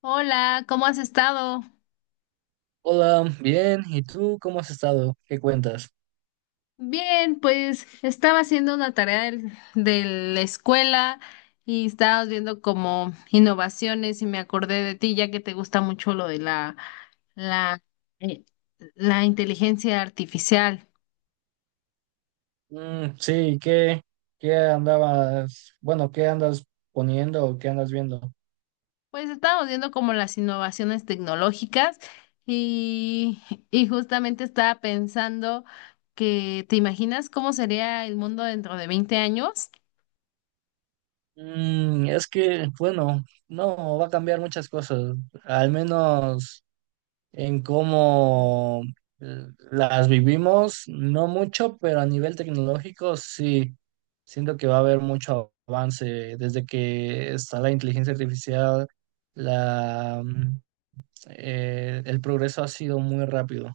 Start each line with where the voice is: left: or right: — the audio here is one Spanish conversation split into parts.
left: Hola, ¿cómo has estado?
right: Hola, bien. ¿Y tú cómo has estado? ¿Qué cuentas?
left: Bien, pues estaba haciendo una de la escuela y estábamos viendo como innovaciones y me acordé de ti, ya que te gusta mucho lo de la, eh, la inteligencia artificial.
right: Sí, ¿Qué, ¿qué andas poniendo o qué andas viendo?
left: Pues estábamos viendo como las innovaciones tecnológicas y, y justamente estaba pensando que, ¿te imaginas cómo sería el mundo dentro de 20 años?
right: Es que, bueno, no, va a cambiar muchas cosas, al menos en cómo las vivimos, no mucho, pero a nivel tecnológico sí, siento que va a haber mucho avance desde que está la inteligencia artificial, la, mm, el progreso ha sido muy rápido.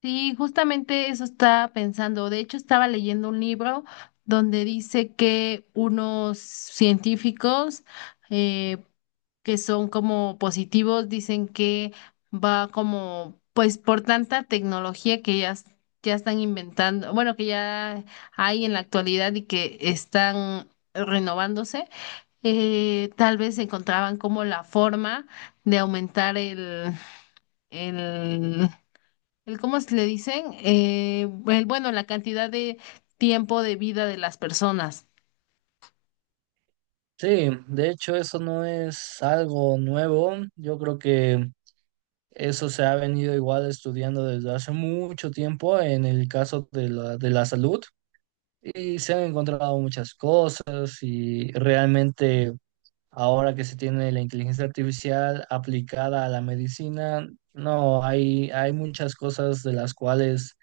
left: Sí, justamente eso estaba pensando. De hecho, estaba leyendo un libro donde dice que unos científicos eh, que son como positivos dicen que va como, pues por tanta tecnología ya están inventando, bueno, que ya hay en la actualidad y que están renovándose, tal vez encontraban como la forma de aumentar el el cómo se le dicen, bueno, la cantidad de tiempo de vida de las personas.
right: Sí, de hecho eso no es algo nuevo. Yo creo que eso se ha venido igual estudiando desde hace mucho tiempo en el caso de de la salud y se han encontrado muchas cosas, y realmente ahora que se tiene la inteligencia artificial aplicada a la medicina, no, hay muchas cosas de las cuales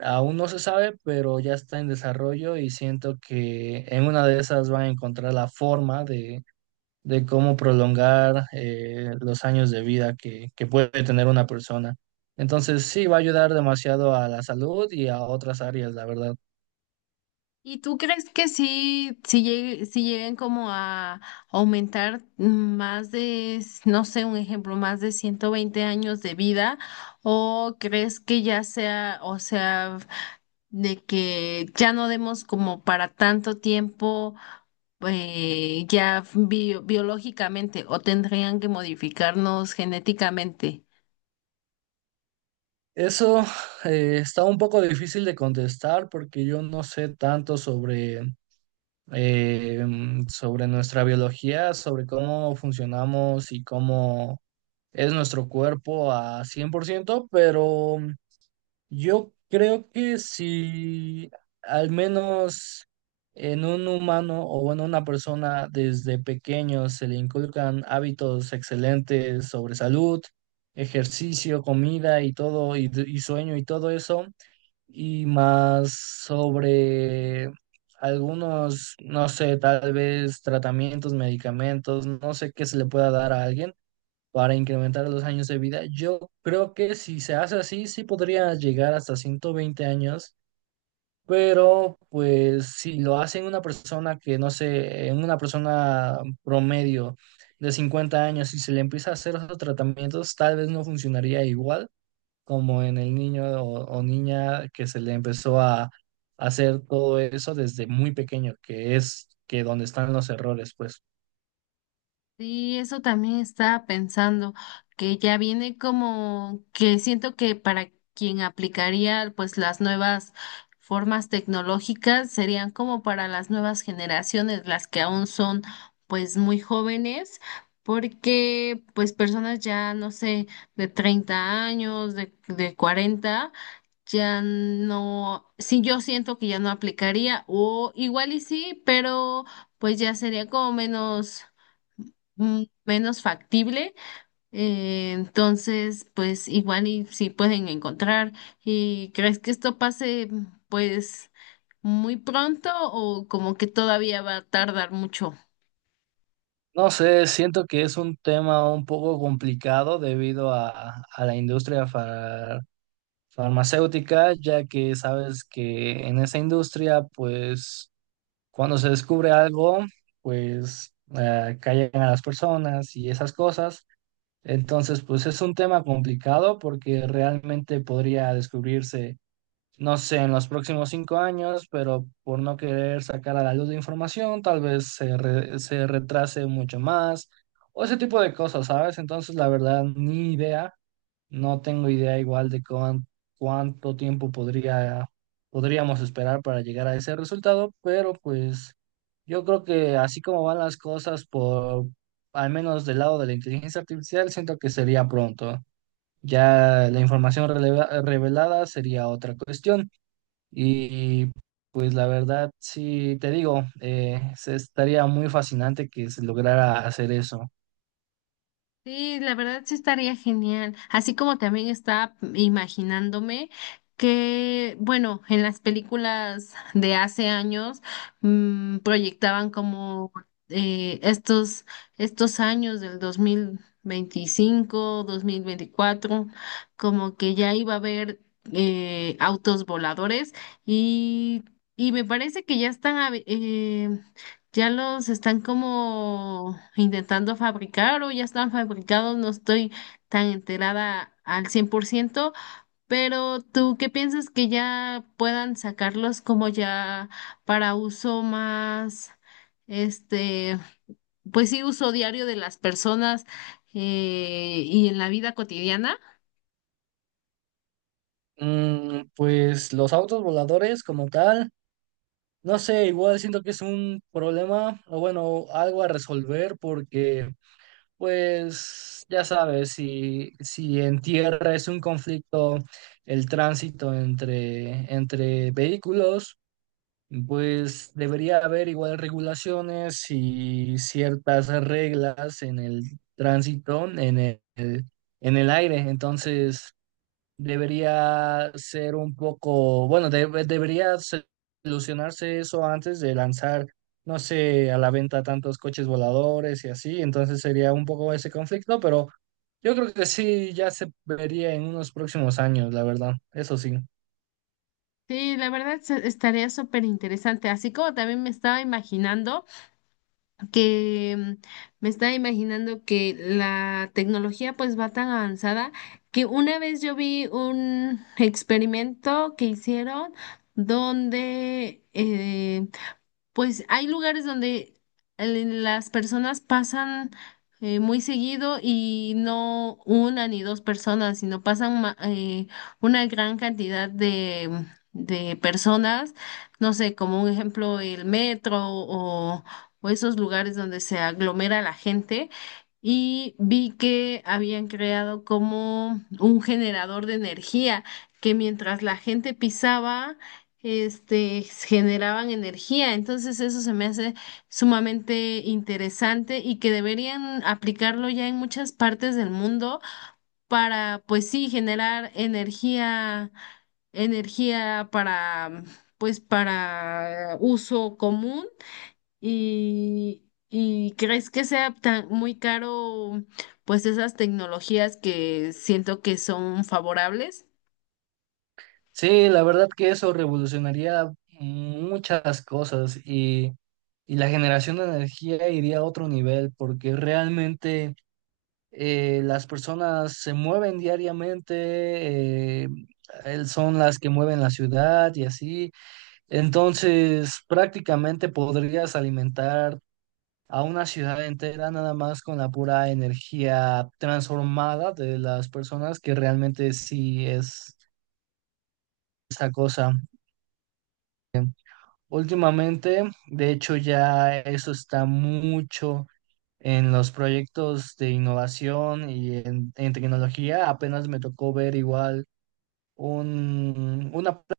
right: aún no se sabe, pero ya está en desarrollo y siento que en una de esas van a encontrar la forma de cómo prolongar los años de vida que puede tener una persona. Entonces sí, va a ayudar demasiado a la salud y a otras áreas, la verdad.
left: ¿Y tú crees que sí, si lleguen como a aumentar más de, no sé, un ejemplo, más de 120 años de vida? ¿O crees que ya o sea, de que ya no demos como para tanto tiempo biológicamente o tendrían que modificarnos genéticamente?
right: Eso está un poco difícil de contestar porque yo no sé tanto eh, sobre nuestra biología, sobre cómo funcionamos y cómo es nuestro cuerpo a 100%, pero yo creo que si al menos en un humano o bueno, una persona desde pequeño se le inculcan hábitos excelentes sobre salud, ejercicio, comida y todo, y sueño y todo eso, y más sobre algunos, no sé, tal vez tratamientos, medicamentos, no sé qué se le pueda dar a alguien para incrementar los años de vida. Yo creo que si se hace así, sí podría llegar hasta 120 años, pero pues si lo hace en una persona que, no sé, en una persona promedio de 50 años y se le empieza a hacer esos tratamientos, tal vez no funcionaría igual como en el niño o niña que se le empezó a hacer todo eso desde muy pequeño, que es que donde están los errores, pues.
left: Sí, eso también estaba pensando, que ya viene como que siento que para quien aplicaría pues las nuevas formas tecnológicas serían como para las nuevas generaciones, las que aún son pues muy jóvenes, porque pues personas ya no sé, de 30 años, de 40 ya no, sí, yo siento que ya no aplicaría, o igual y sí, pero pues ya sería como menos, menos factible. Entonces, pues igual y sí pueden encontrar. ¿Y crees que esto pase pues muy pronto o como que todavía va a tardar mucho?
right: No sé, siento que es un tema un poco complicado debido a la industria farmacéutica, ya que sabes que en esa industria, pues cuando se descubre algo, pues callan a las personas y esas cosas. Entonces, pues es un tema complicado porque realmente podría descubrirse, no sé, en los próximos 5 años, pero por no querer sacar a la luz de información, tal vez se retrase mucho más, o ese tipo de cosas, ¿sabes? Entonces, la verdad, ni idea, no tengo idea igual de cuánto tiempo podría, podríamos esperar para llegar a ese resultado, pero pues yo creo que así como van las cosas por, al menos del lado de la inteligencia artificial, siento que sería pronto. Ya la información revelada sería otra cuestión. Y pues la verdad, sí, te digo, se estaría muy fascinante que se lograra hacer eso.
left: Sí, la verdad sí estaría genial. Así como también estaba imaginándome que, bueno, en las películas de hace años proyectaban como eh, estos, estos años del dos mil veinticinco, 2024, como que ya iba a haber autos voladores y, y me parece que ya están ya los están como intentando fabricar o ya están fabricados, no estoy tan enterada al 100%, pero ¿tú qué piensas que ya puedan sacarlos como ya para uso más, este, pues sí, uso diario de las personas y en la vida cotidiana?
right: Pues los autos voladores como tal, no sé, igual siento que es un problema o bueno, algo a resolver porque pues ya sabes, si en tierra es un conflicto el tránsito entre vehículos. Pues debería haber igual regulaciones y ciertas reglas en el tránsito, en el aire. Entonces, debería ser un poco, bueno, debería solucionarse eso antes de lanzar, no sé, a la venta tantos coches voladores y así. Entonces sería un poco ese conflicto, pero yo creo que sí, ya se vería en unos próximos años, la verdad. Eso sí.
left: Sí, la verdad estaría súper interesante, así como también me estaba imaginando que mm, me estaba imaginando que la tecnología pues va tan avanzada que una vez yo vi un experimento que hicieron donde pues hay lugares donde las personas pasan muy seguido y no una ni dos personas, sino una gran cantidad de personas, no sé, como un ejemplo el metro o esos lugares donde se aglomera la gente. Y vi que habían creado como un generador de energía que mientras la gente pisaba generaban energía. Entonces eso se me hace sumamente interesante y que deberían aplicarlo ya en muchas partes del mundo para, pues sí, generar energía, energía para, pues para uso común y... ¿Y crees que sea tan muy caro, pues esas tecnologías que siento que son favorables?
right: Sí, la verdad que eso revolucionaría muchas y la generación de energía iría a otro nivel porque realmente las personas se mueven diariamente, son las que mueven la ciudad y así. Entonces, prácticamente podrías alimentar a una ciudad entera nada más con la pura energía transformada de las personas, que realmente sí es esa cosa. Últimamente, de hecho, ya eso está mucho en los proyectos de innovación y en tecnología. Apenas me tocó ver igual un, una pla-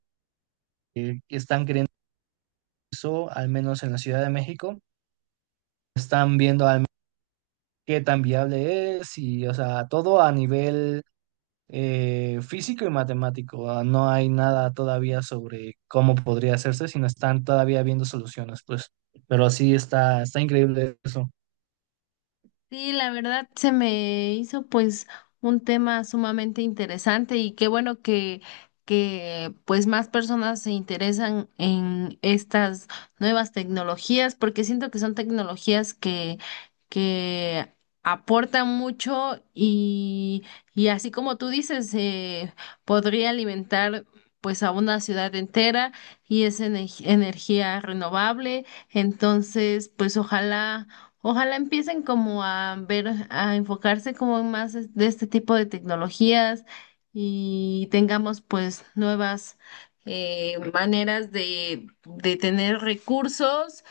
right: que están queriendo eso, al menos en la Ciudad de México. Están viendo qué tan viable es y, o sea, todo a nivel físico y matemático. Ah, no hay nada todavía sobre cómo podría hacerse, sino están todavía viendo soluciones, pues. Pero está increíble eso.
left: Sí, la verdad se me hizo pues un tema sumamente interesante y qué bueno que pues más personas se interesan en estas nuevas tecnologías porque siento que son tecnologías que aportan mucho y así como tú dices, podría alimentar pues a una ciudad entera y es energía renovable. Entonces, Ojalá empiecen como a ver, a enfocarse como en más de este tipo de tecnologías y tengamos pues nuevas maneras de tener recursos.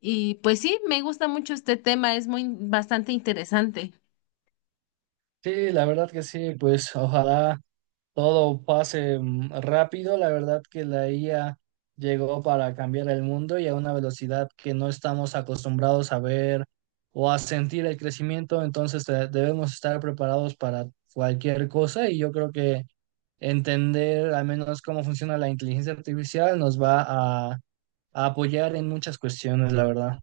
left: Y pues sí, me gusta mucho este tema, es muy bastante interesante.
right: Sí, la verdad que sí, pues ojalá todo pase rápido. La verdad que la IA llegó para cambiar el mundo y a una velocidad que no estamos acostumbrados a ver o a sentir el crecimiento. Entonces debemos estar preparados para cualquier cosa, y yo creo que entender al menos cómo funciona la inteligencia artificial nos va a, a apoyar en muchas cuestiones, la verdad.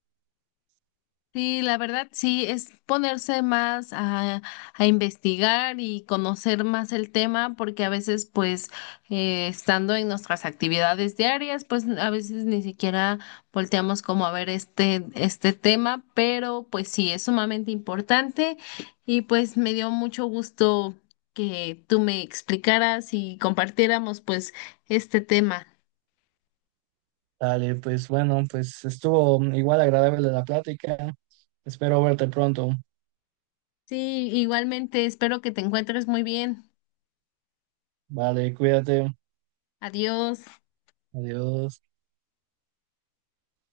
left: Sí, la verdad, sí, es ponerse más a investigar y conocer más el tema, porque a veces, pues, estando en nuestras actividades diarias, pues a veces ni siquiera volteamos como a ver este tema, pero pues sí, es sumamente importante y pues me dio mucho gusto que tú me explicaras y compartiéramos pues este tema.
right: Dale, pues bueno, pues estuvo igual agradable la plática. Espero verte pronto.
left: Sí, igualmente, espero que te encuentres muy bien.
right: Vale, cuídate.
left: Adiós.
right: Adiós.